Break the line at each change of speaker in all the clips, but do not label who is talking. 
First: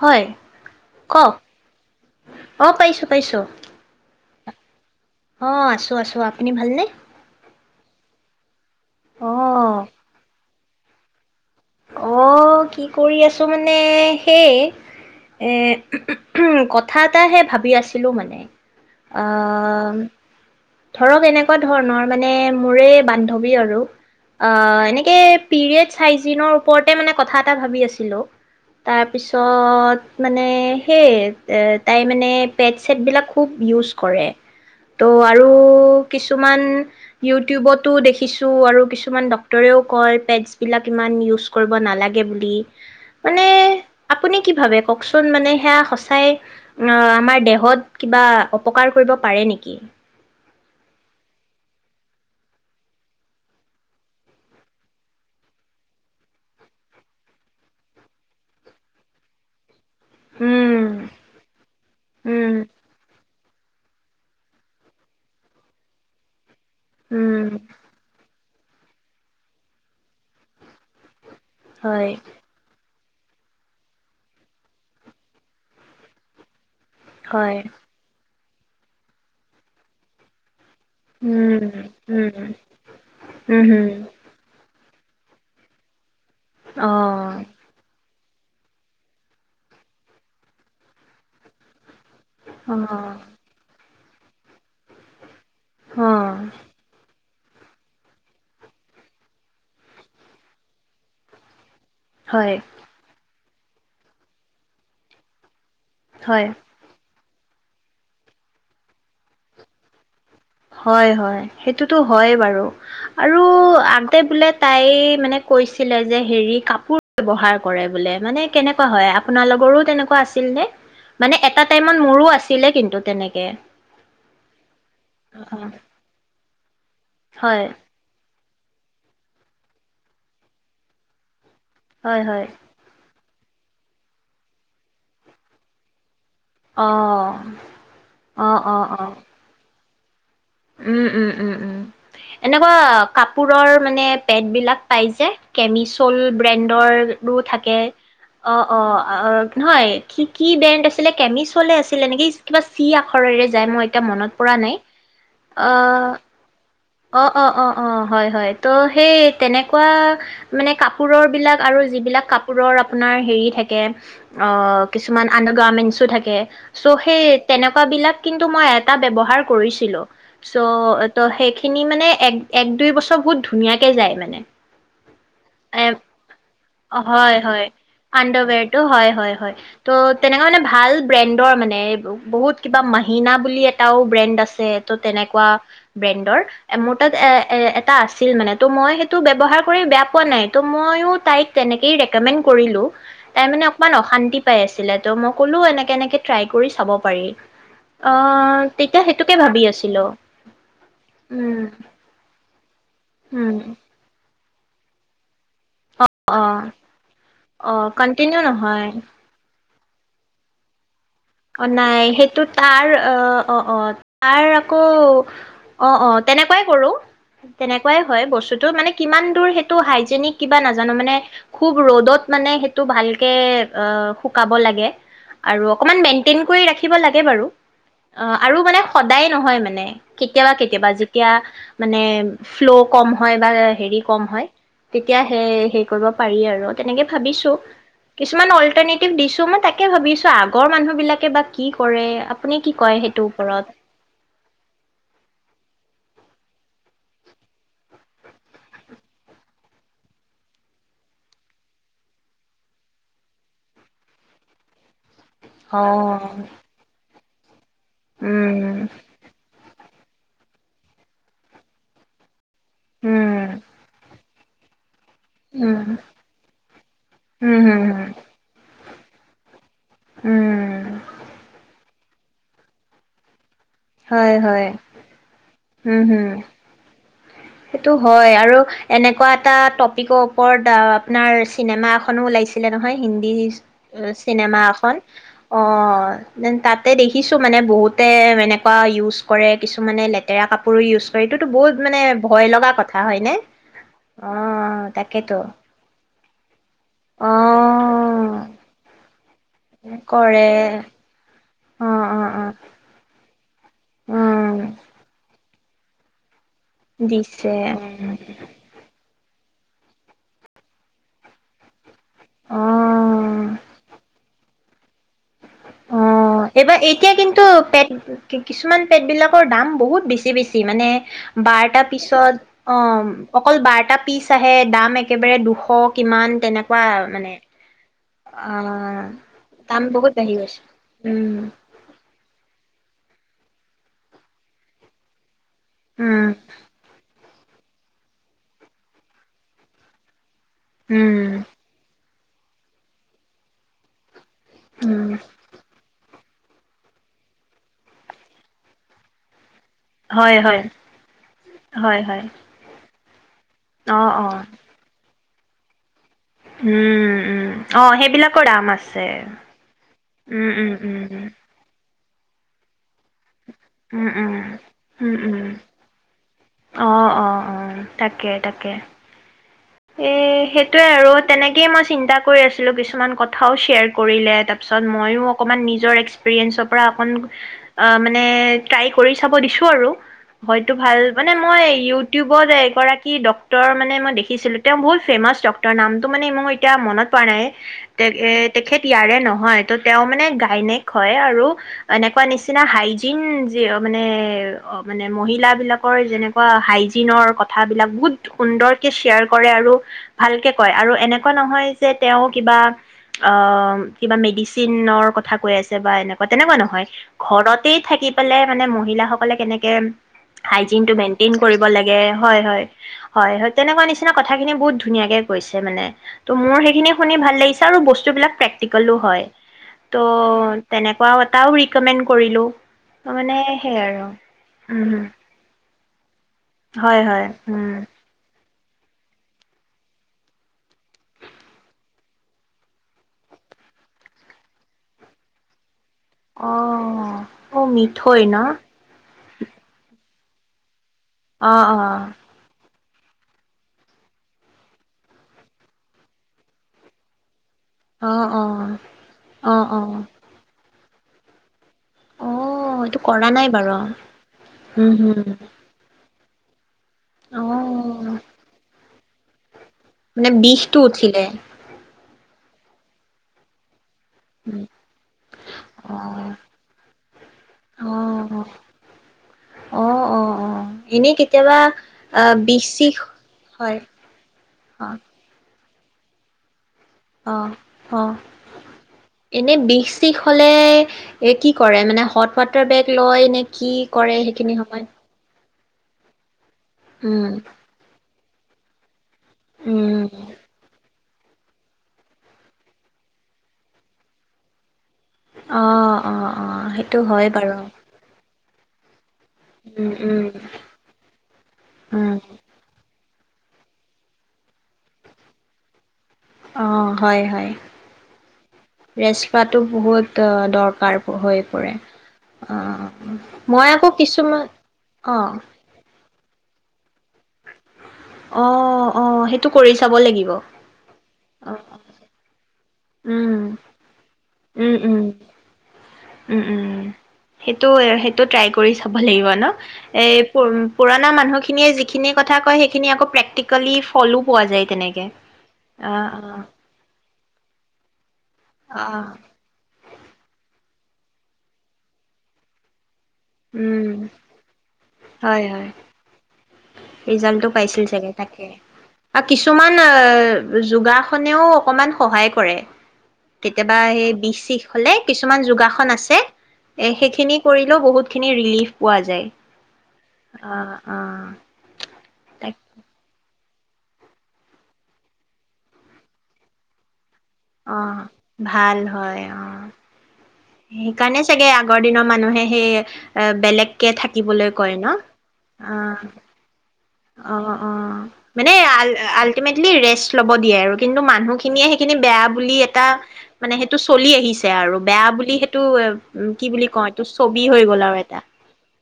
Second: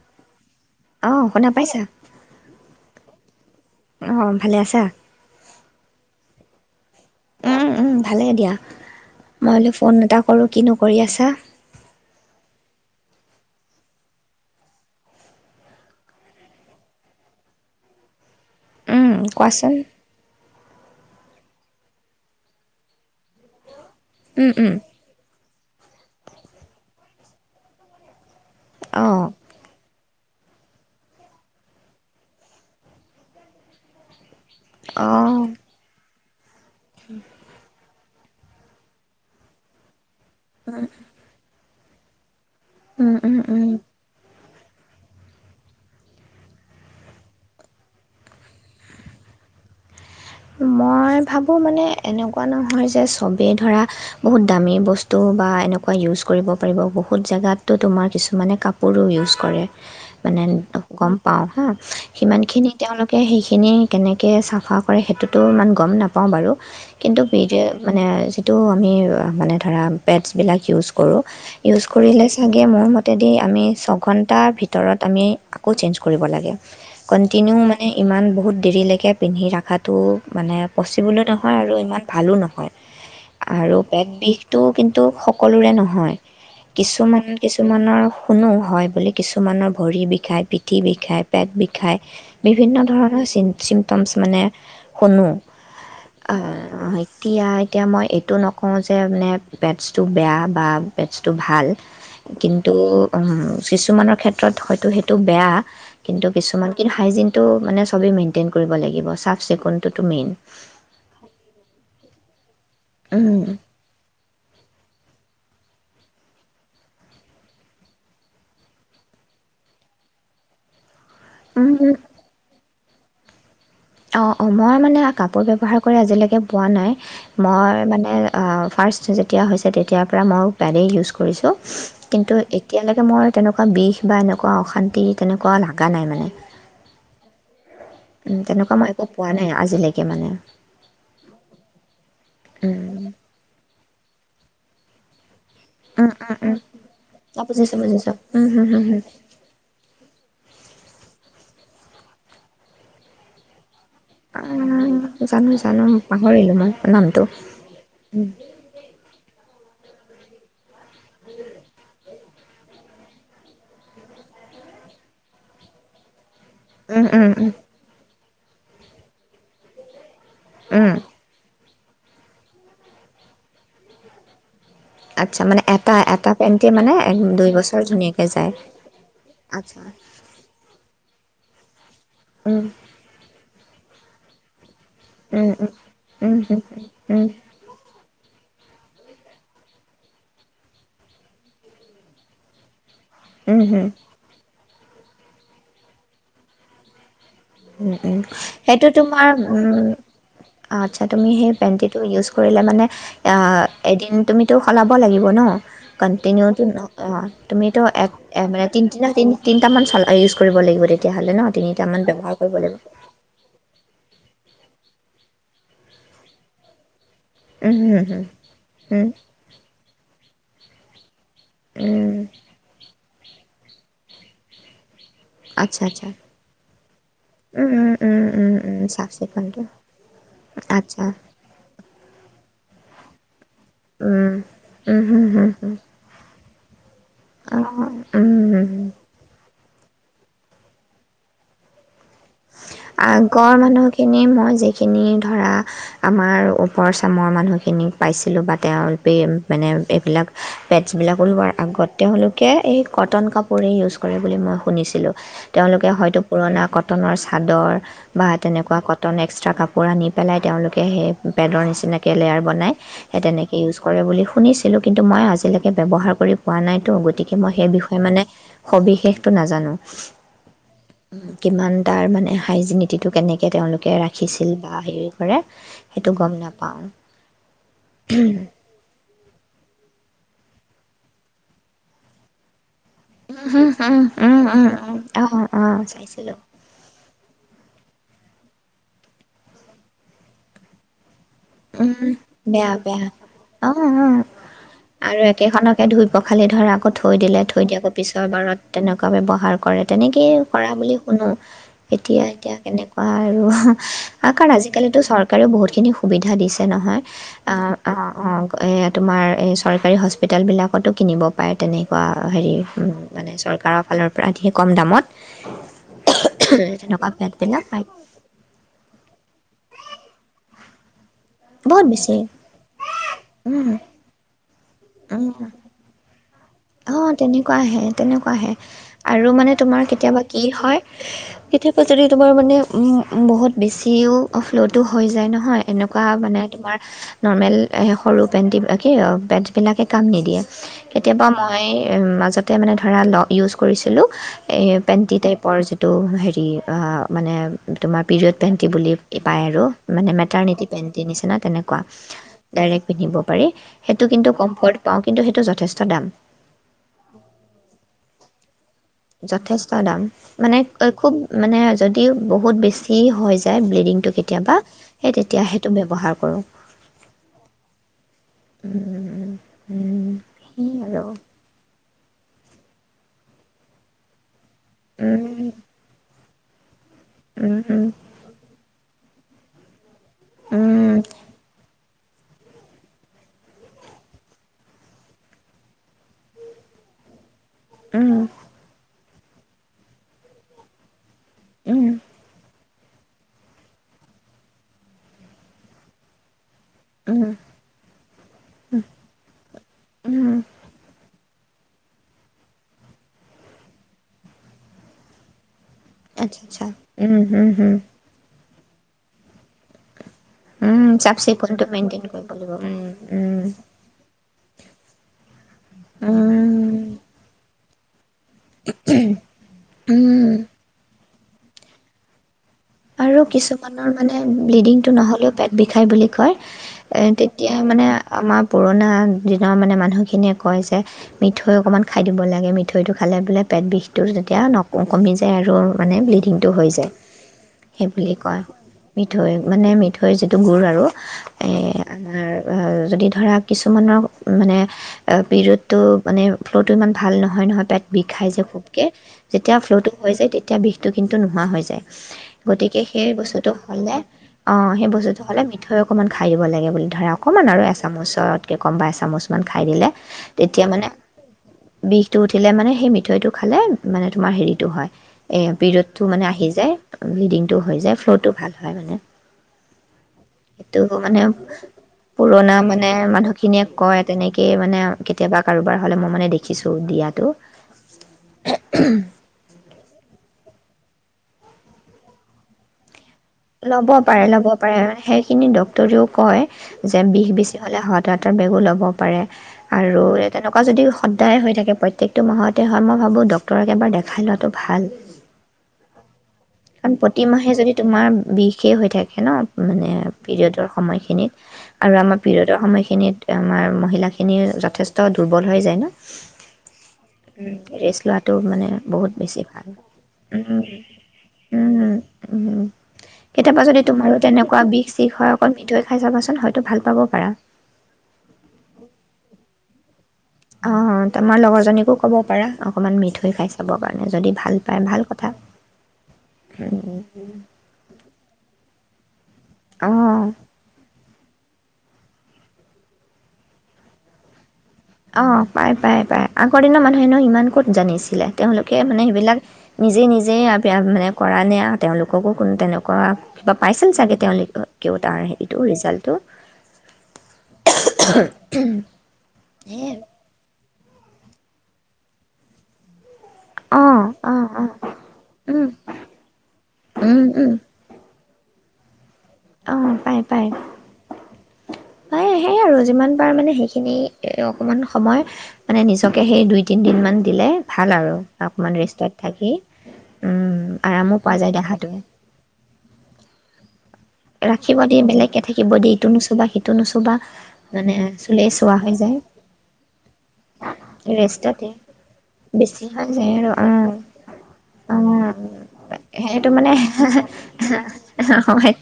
হয়,
অঁ
কক,
শুনা পাইছা
অ', পাইছোঁ। পাইছোঁ।
অ', ভালে আছা?
অ', আছো আছো, আপুনি ভালনে?
উম, উম, ভালে দিয়া।
অ
মই হলে ফোন এটা কৰো কিনো কৰি আছা।
অ', কি কৰি আছোঁ মানে সেই এ, কথা এটাহে ভাবি আছিলোঁ মানে
উম কোৱাচোন
আহম। ধৰক এনেকুৱা ধৰণৰ মানে, মোৰেই বান্ধৱী আৰু।
উম উম
অ', এনেকে পিৰিয়ডচ হাইজিনৰ মানে কথা এটা ভাবি আছিলো
অঁ
তাৰপিছত মানে, সেই এ, তাই মানে পেদ ছেদ বিলাক খুব ইউজ কৰে। ত'
অঁ
আৰু কিছু মান ইটিউবটো দেখ কিছু আৰু কিছুমান ডাক্তৰেও কয়
উম
পেজবিলাক ইমান ইউজ কৰিব নালাগে বুলি
উম, উম,
মানে
উম।
আপুনি কি ভাবে কওঁকচোন? মানে সেয়া সঁচাই আহ, আমাৰ দেহত কিবা অপকাৰ কৰিব পাৰে নেকি?
মই ভাবোঁ মানে এনেকুৱা নহয় যে, চবেই ধৰা বহুত দামী বস্তু বা এনেকুৱা ইউজ কৰিব পাৰিব বহুত জেগাততো তোমাৰ কিছুমানে কাপোৰো ইউজ কৰে। মানে
উম,
গম পাও হা, সিমান
উম,
খিনি তেওঁলোকে সেই খিনি কেনেকৈ চাফা কৰে সেইটোতো ইমান গম নাপাওঁ বাৰু কিন্তু
উম,
বিজয় মানে টো আমি মানে ধৰা পেদচ বিলাক ইউজ কৰোঁ ইউজ
হয়,
কৰিলে চাগে মোৰ মত যদি আমি ছঘণ্টাৰ ভিতৰত আমি আকৌ চেঞ্জ কৰিব লাগে।
হয়,
কণ্টিনিউ মানে ইমান বহুত দেৰিলৈকে পিন্ধি ৰাখাত তটো মানে পচিবলো নহয়,
উম,
আৰু ইমান ভালো
উম,
নহয়
উম,
আৰু
হুম,
পেট বিষটো কিন্তু টো সকলোৰে নহয় কিছুমান
অ',
কিছুমানৰ শুনো হয়, বুলি কিছুমানৰ ভৰি বিষায়, পিঠি বিষায়, পেট বিখায়। বিভিন্ন
অ',
ধৰণৰ চিণ চিম টমছ মানে শুনো অ', [unintelligible] এতিয়া, এতিয়া মই এইটো নকওঁ যে, মানে, বেটছটো বেয়া বা বেটছটো ভাল।
হয়,
কিন্তু অম কিছুমানৰ ক্ষেত্ৰত, হয়তো সেইটো বেয়া কিন্তু,
হয়।
কিছুমানকিন হাইজিন টো, মানে, চবে মেইনটেইন কৰিব লাগিব চাফ চেকুনটোতো মেইন
হয় হয়, সেইটোতো হয়েই বাৰু। আৰু আনতে বোলে তাই, মানে কৈছিলে যে, হেৰি, কাপোৰ ব্যৱহাৰ কৰে বোলে। মানে, কেনেকুৱা হয়? আপোনালোকৰো তেনেকুৱা আছিল নে? মানে, এটা টাইমত মোৰো আছিলে, কিন্তু তেনেকে
অ', অ', মই মানে কাপোৰ ব্যৱহাৰ কৰে আজিলেকে পোৱা নাই।
হয়
মই, মানে অ, ফাৰ্ষ্ট যেতিয়া হৈছে, তেতিয়াৰ পৰা মইও পেডেই ইউজ কৰিছোঁ।
হয়
কিন্তু,
হয়
এতিয়ালৈকে মই তেনেকুৱা বিষ বা এনেকুৱা অশান্তি, তেনেকুৱা লাগা নাই মানে
অ'
উম তেনেকুৱা মই একো পোৱা নাই আজিলৈক কে মানে।
ও, ও, ও, ও। এনেকুৱা
উম,
কাপোৰৰ মানে পেট বিলাক পায় যে
উম,
কেমিচ'ল
উম, উম,
ব্ৰেণ্ডৰ ৰো
অ', বুজিছোঁ
থাকে,
বুজিছোঁ উম,
অ,
হম,
অ,
হম, হম।
নহয় কি কি ব্ৰেণ্ড আছিলে, কেমিছ চলে আছিলে নেকি? কিবা চি আখৰেৰে যায় মই এতিয়া মনত পৰা নাই।
ও, জানো [unintelligible]
অ'
পাহৰিলোঁ মই। নামটো
অ, অ, অ, অ, হয়- হয়, ত' সেই তেনেক কুৱাই, মানে কাপ পোৰৰ বিলাক আৰু যিবিলাক কাপ পোৰৰ আপোনাৰ হেৰি থাকে, অ' কিছুমান আন্দাৰ গাৰ্মেণ্টচো থাকে চ'
উম
সেই
উম উম
তেনেকুৱা বিলাক কিন্তু মই এটা ব্যৱহাৰ কৰিছিলো।
উম
চ' ত' শেখ খিনি, মানে, এক-এক, দুই বছৰ বহুত ধুনীয়াকে যায়, মানে
আচ্ছা মানে এটা
[unintelligible]
এটা পেণ্টি মানে দুই
হয়-হয়,
বছৰ ধুনীয়াকে যায়
আণ্ডাৰৱেৰটো। হয়-হয়-হয়
আচ্ছা
ত', তেনেকুৱা, মানে, ভাল ব্ৰেণ্ড [unintelligible] মানে [unintelligible] বহুত
উম
কিবা, মাহিনা বুলি এ এটাও ব্ৰেণ্ড আছে ত', তেনেকুৱা
উম উম
ব্ৰেণ্ডৰ
উম উম
মোৰ তাত,
উম
এ-এ, এটা আছে আছিল, মানে, ত' মই সেইটো ব্যৱহাৰ কৰি বেয়া পোৱা নাই। ত' ময়ো তাইক তেনেকেই ৰেক'মেণ্ড কৰিলোঁ। তাই,
উম
মানে,
হুম
অকমান অশান্তি পাই আছে। আছিলে ত' মই ক'লো, এনেকে-এনেকে ট্ৰাই কৰি চাব পাৰি অ
উম-উম, সেইটো
তেতিয়া
তোমাৰ।
সেইটোকে ভাবি
উম,
আছিলো
আচ্ছা, তুমি সেই
উম
পেণ্টিটো ইউজ কৰিলে, মানে, আ,
উম
এদিন তুমি টো সলাব লাগিব ন?
অ অ
কণ্টিনিউটো নপহা।
অ
তুমিতো এক,
কন্টিনিউ
এক [unintelligible] তিনি
নহয়
দিনা তিনি-তিনি [unintelligible] ইউজ কৰিব লাগিব তে তেতিয়াহ'লে ন?
অ
তিনিটামান
নাই সেইটো
ব্যৱহাৰ
তাৰ অ' অ' তাৰ আকৌ অ' অ' তেনেকুৱাই কৰো।
উম হুম
তেনেকুৱাই
হুম
হয় বস্তুতটো মানে
উম
কিমান দূৰ সেইটো হাইজেনিক কিবা নাজানো মানে খুব
উম
ৰ'দত মানে সেইটো ভাল। কে শুকাব লাগে। আৰু
আচ্ছা
অকনমান
আচ্ছা
[unintelligible] [unintelligible] কৰি ৰাখিব লাগে বাৰু
উম, উম, উম, উম,
আৰু
উম,
মানে
চাফ
সদায় নহয়
চিকুণটো
মানে কেতিয়াবা কেতিয়াবা
আচ্ছা
যেতিয়া মানে ফ্ল' কম হয়। বা হেৰি কম
উম।
হয়
উম,
তেতিয়া
হুম, হুম,
সেই
হুম,
হে কৰিব পাৰি আৰু তেনেকে ভাবিছো,
অ', উম, হুম,
কিছুমান
হুম।
অল্টাৰনেটিভ দিছো মই তাকেই তাকেই ভাবিছো আগৰ মানুহবিলাক বা কি কৰে। আপুনি কি কয় সেইটোৰ
আগৰ
ওপৰত
মানুহখিনি মই যিখিনি ধৰা আমাৰ ওপৰ চামৰ মানুহখিনিক পাইছিলো বা তেওৰে মানে এইবিলাক পেডছবিলাক উলিওৱাৰ আগত তেওলোকে এই কটন কাপোৰেই ইউজ কৰে বুলি মই শুনিছিলো।
অ
তেওঁলোকে হয়তো পুৰণা কথ চাদৰ বা তেনেকুৱা
উম
কটন এক্সট্ৰা কাপ পৰা নি পেলাই তেওঁলোকে সেই পেদৰ নিচিনাকে লেয়াৰ বনায় সেই তেনেকে
উম
ইউজ কৰে বুলি শু শুনিছিলোঁ। কিন্তু মই আজিলৈকে
উম
ব্যৱহাৰ কৰি পোৱা নাইতো, গতিকে
উম
মই
উম
সেই
উম
বিষয়ে মানে সবিশেষটো নাজানোঁ।
উম
তাৰ মানে হাইজিনিটিটো কেনেকে তেওঁলোকে
হয়
ৰাখিছিল
হয়
বা হেৰি কৰে
উম
সেইটো
হম
গম নাপাওঁ।
সেইটো হয় আৰু এনেকুৱাত এটা ট'পিকৰ ওপৰত আপোনাৰ চিনেমা এখনো ওলাইছ [unintelligible] নহয় এহ হিন্দী
উম
চিনেমা
উম
এখন,
উম অ
অ',
চাইছিলো
তাতে দেখিছোঁ মানে বহুত তে এনেকুৱা ইউজ কৰে, কিছুমানে লেতেৰা কাপোৰো ইউজ এইটোতো বহুত
উম
মানে
বেয়া
লগা
বেয়া,
কথা হয়নে
অ', অ', আৰু একেখনকে ধু ধুই পোখালি ধৰক আকৌ থৈ
অ
দিলে, থৈ দি আকৌ পিছৰ বাৰত তেনেক বাবে ব ব্যৱহাৰ কৰে, তেনেকেই
কৰে
কৰা বুলি শুনো।
অ অ
এতিয়া
অ
এতিয়া কেনেকুৱা আৰু আকাৰ
উম
আজিকালিটো চৰকাৰেও বহুত [unintelligible] সুবিধা দিছে নহয়,
দিছে
অহ, অহ, এ তোমাৰ এই চৰকাৰী হস্পিতালবিলাকতো কিনিব পাৰে তেনেই। অ হেৰি হুম মানে
অ
চৰকাৰৰ ফালৰ পৰা ধে কম দামত।
অ', এইবাৰ
তেনেকুৱা
এতিয়া কিন্তু
পেডবিলাক পায়
পেদ কিছুমান পেদবিলাকৰ দাম বহুত বেছি-বেছি মানে বাৰটা
বহুত বেছি
পিচত, অ', অকল
উম,
বাৰটা পিচ আহে, দাম
উম।
একেবাৰে দুশ কিমান আম টেঙা
অ', তেনেকুৱাহে। তেনেকুৱাহে
অ',
আৰু মানে
দাম
তোমাৰ
বহুত
কেতিয়াবা
বাঢ়ি
কি
গৈছে।
হয়
উম,
কেতিয়াবা যদি তোমাৰ মানে উম উম বহুত বেছিও অফলদো হৈ যায় নহয়। এনেকুৱা
উম,
মানে তোমাৰ নৰ্মেল সৰু পেণ্টি বিলাকে পেডচ বিলাকে কাম নিদিয়ে। কেতিয়াবা
উম।
মই উম মাজে তাতে মানে ধৰা লো ইউচ কৰিছিলো এই
উম,
পেণ্টি টাইপৰ যিটো হেৰি ই মানে তোমাৰ পিৰিয়ড পেণ্টি বুলি পায় আৰু মানে
হয়, হয়,
মেটাৰ্নিটি পেণ্টি নিছিনা তেনেকুৱা
হয়, হয়।
ডাইৰেক্ট পিন্ধিব পাৰি সেইটো
অ',
কিন্তু
অ',
কম্ফৰ্ট পাও কিন্তু সেইটো যথেষ্ট দাম।
উম উম অ' সেইবিলাকৰ দাম আছে।
যথেষ্ট দাম
উম,
মানে
উম, উম,
খুব মানে তেও বহুত বেছি হয়।
উম,
ব্লিদিংটো
উম,
কেতিয়াবা এ
উম, উম,
তেতিয়াহে সেইটো ব্যৱহাৰ [inaudible]
অ' অ' অ'। তাকে তাকে।
উম,
এ
সেই
সেইটোয়ে আৰু তেনেকেই মই চিন্তা কৰি আছিলো কিছুমান কথাও শ্বেয়াৰ কৰিলে তাত। পিছত ময়ো
উম,
অকণমান নিজৰ এস্ক [unintelligible] পৰা অকন
উম,
মানে তাইক কৰি চাব দিছো আৰু হয়তো
উম,
ভাল মানে মই ইউ ইউটিউবত এগৰাকী ডক্তৰ মানে মই দেখিছিলো। তেওঁ বহুত ফেমাচ ডক্তৰ নামটো মানে মোৰ এতিয়া মনত পৰা নাই। তে
উম,
এ তেখেত ইয়াৰে নহয় তো তেওঁ মানে গাইনেক হয় আৰু
উম,
এনেকুৱা নিচিনা হাই জিন, যিঅ' মানে অ মানে মহিলাবিলাকৰ যেনেকু
উম,
হাইজিনৰ কথাবিলাক বহুত সুন্দৰকে শ্বেয়াৰ কৰে আৰু
উম,
ভালকে কয় আৰু এনে এনে কোৱা নহয় যে তেও কিবা অ' কিবা মেডিচিনৰ কথা কৈ আছে। বা এনেকুৱা,
আচ্ছা
তেনেকুৱা
আচ্ছা
নহয়।
উম, হুম,
ঘৰতে
হুম,
থাকি পেলাই মানে মহিলাসকলে কেনেকে হাইজিন
উম,
টো
চাফ
মেইনটেইন কৰিব
চিকুণটো
লাগে,
মেইনটেইন কৰিব লাগিব উম,
হয়-হয়-হয়, হয় তেনেকুৱা নিচ কথাখিনি বহুত ধুনীয়াকে কৈছে মানে।
উম, উম,
ত' মোৰ সেইখিনি শুনি ভাল লাগিছে আৰু বস্তুবিলাক প্ৰেকটিকেলো হয়।
উম।
ত' তেনে [unintelligible] এটাও ৰিকমেণ্ড কৰিলো।
আৰু কিছুমানৰ মানে ব্লিডিংটো
উম
নহ'লেও পেট বিষ বিষায় বুলি কয়।
হয়
এ
হয়
তেতিয়া
উম।
মানে আমা পুৰণা দিনৰ মানে মানুহখিনিয়ে কয় যে, মিঠৈ অকণমান খাই দিব লাগে। মিঠৈটো খালে বোলে পেট বিষটো যেতিয়া ন-কমি যায় আৰু মানে ব্লিডিংটো হৈ যায়।
অ' অ'
সেই বুলি
মিঠৈ,
কয়
ন'?
মিঠৈ, মানে মিঠৈৰ যিটো গুড় আৰু আমাৰ
অ-অ
যদি ধৰা কিছুমানৰ মানে, পিৰিয়ডটো মানে ফ্ল'টো ইমান ভাল নহয়, নহয় পেট বিখাই
অ',
যে খুব
অ',
কে, যেতিয়া
অ',
ফ্ল' টো
অ',
হৈ যায় তেতিয়া বিষ টো কিন্তু নোহোৱা হৈ যায়। গতিকে,
অ', এইটো
সেই
কৰা নাই
বস্তুটো
বাৰু
হ'লে, অ সেই
উম,
বস্তুটো
হম।
হ'লে মিঠৈ অকমান খাই দিব লাগে বুলি ধৰা অকণমান আৰু
অ',
এচামুচতকে কম বা এছা চামুচমান খাই দিলে,
মানে
তেতিয়া
বিষটো
মানে
উঠিলে
বিষ বিষটো উঠিলে মানে সেই মিঠৈটো খালে মানে তোমাৰ হেৰিটো হয়, এ
অ',
পিৰিয়ডটো মানে আহি যায় ব্লিডিংটো হৈ যায় ফ্ল'টো
অ',
ভাল হয় মানে।
অ', অ', অ',
সেইটো
এনেই
মানে
কেতিয়াবা আহ
পুৰণা
বিষ
মানে
চিষ
মানুহখিনিয়ে
হয়
কয়, তেনেকেই মানে
অ',
কেতিয়াবা কাৰোবাৰ হ'লে মই মানে দেখিছোঁ। দিয়াটো
অ', অ', এনে বিষ-শিষ হ'লে এ, কি কৰে মানে? হট-ৱাটাৰ বেগ লয়? নে কি
ল'ব
কৰে
পাৰে, ল'ব
সেইখিনি
পাৰে।
সময়ত?
সেইখিনি দ তোৰো কয় যে
উম,
বিষ বেছি হ'লে হট-ৱাটাৰ ৱাটাৰ বেগো ল'ব পাৰে।
উম,
আৰু তেনেকুৱা যদি স সদায় হৈ থাকে, প্ৰত্যেকটো মাহতে হয়, মই ভাবো, ডক্টৰক এবাৰ দেখাই লোৱাটো ভাল।
অ'। অ'। অ',
কাৰণ,
সেইটো হয় বাৰু।
প্ৰতিমাহে যদি তোমাৰ, বিষ সেই হৈ থাক হেনো মানে,
উম, উম,
পিৰিয়'ডৰ সময়খিনিত। আৰু
উম,
আমাৰ পিৰিয়'ডৰ সময়খিনিত আমাৰ মহিলাখিনিৰ যথেষ্ট দুৰ্বল হৈ যায় ন?
অ', হয়, হয়।
ৰেষ্ট লোৱাটো মানে বহুত
ৰেষ্ট
বেছি
লোৱাটো
ভাল
বহুত
উম
দৰকাৰ, হয়। পৰে।
উম উম।
অ', উম।
কেতিয়াবা
মই
যদি
আকৌ কিছুমান, অ'।
যাবাচোন, হয়তো ভাল পাব। পাৰা
অ', অ', সেইটো কৰি চাব লাগিব।
অ', তোমাৰ
অ',
লগৰজনীকো ক'ব পাৰা। অকণমান মিঠৈ
উম,
খাই চাবৰ কাৰণে যদি ভাল
উ,
পায়
উম,
ভাল কথা
উ, উম। সেইটো, সেইটো ট্ৰাই কৰি চাব লাগিব ন! এই
অ
পুৰ-পুৰণা মানুহ খিনিয়েই যিখিনি কথা কয়, সেইখিনি আকৌ প্ৰেক্টিকেলি ফলো পোৱা যায়। তেনেকে।
অ', পায়, পায়,
অ',
পায়।
অ',
আগৰ দিনৰ মানুহ হেনো ইমান ক'ত জানিছিলে? তেওঁলোকে মানে,
অ',
সেইবিলাক নিজে, নিজেই আ ইয়াত মানে কৰা নাই আৰু তেওঁলোককো কোনো তেনেকুৱা কৰাত কিবা পাইছিল
উম,
চাগে, তেওঁলোকেও তাৰ
হয়,
হেৰিটো,
হয়,
ৰিজাল্টটো।
ৰিজাল্টটো পাইছিল চাগে তাকে। আৰু কিছুমান
[unintelligible]
যোগাসনেও অকণমান সহায় কৰে। কেতিয়াবা
অ',
সেই
অ',
বিষ-চিষ
অ',
হ'লে, কিছুমান
উম,
যোগাসন আছে। এ,
উম,
সেইখিনি
উম,
কৰিলেও বহুত খিনি ৰিলিফ পোৱা যায়।
অ', পাই, পাই,।
অ', অ',
পাই,
তাক
সেই আৰু যিমান পাৰো মানে সেইখিনি অকণমান সময়, মানে, নিজকে সেই দুই-তিনদিন মান
অ' ভাল হয়
থাকি
অ'
উম, আৰামো
সেইকাৰণে
পোৱা
চাগে
যায়
আগৰ
দেহাটোৱে।
দিনৰ মানুহে হেই এ বেলেগ
ৰাখিব দিয়ে বেলেগকে থাকিব দিয়ে
অ',
ইটো নুচুবা সিটো নুচু
অ', অ' মানে আল
যায়
আলটিমেটলি ৰেষ্ট ল'ব দিয়ে আৰু কিন্তু
ৰেষ্টতে
মানুহখিনিয়ে সেইখিনি বেয়া বুলি
বেছি
এটা
হৈ যায় আৰু
মানে সেইটো চলি আহিছে আৰু
অ অ',
বেয়া বুলি সেইটো কি
সেইটো
বুলি
মানে
কওঁ এইটো ছবি হৈ গ'ল আৰু এটা।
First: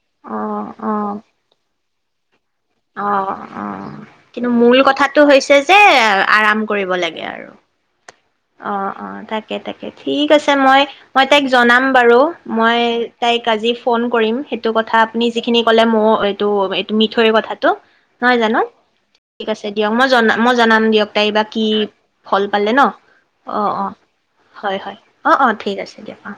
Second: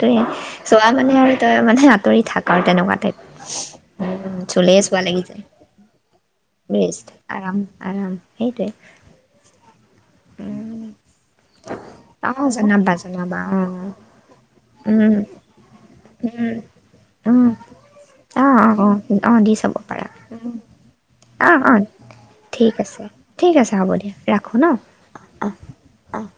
তয়ে
অ',
চোৱা
অ',
মানে আৰু তই মানে দৰি থাক। আৰু তেনেকুৱা টাইপ
অ' অ'
উম
কিন্তু মূল
চুলেই চোৱা
কথাটো
লাগি যায়
হৈছে যে আৰাম কৰিব
ৰেষ্ট
লাগে আৰু।
আৰাম আৰাম সেইটোৱে
অ' অ' তাকে তাকে ঠিক আছে মই মই তাইক জনাম বাৰু
অ
মই
জনাবা জনাবা
তাইক
অ
আজি ফোন কৰিম সে এইটো কথা
উম
আপুনি যিখিনি কলে মই এইটো এইটো মিঠৈৰ
উম
কথাটো নহয়
অ
জানো
অ অ অ
ঠিক
দি
আছে
চাব
দিয়ক মই
পাৰা
জনা মই জনাম দিয়ক তাই বা
অ
কি
অ
ফল পালে
ঠিক
ন।
আছে ঠিক
অ',
আছে হ'ব
অ',
দিয়া ৰাখোঁ ন
হয় হয়। অ', অ', ঠিক আছে দিয়ক অ'।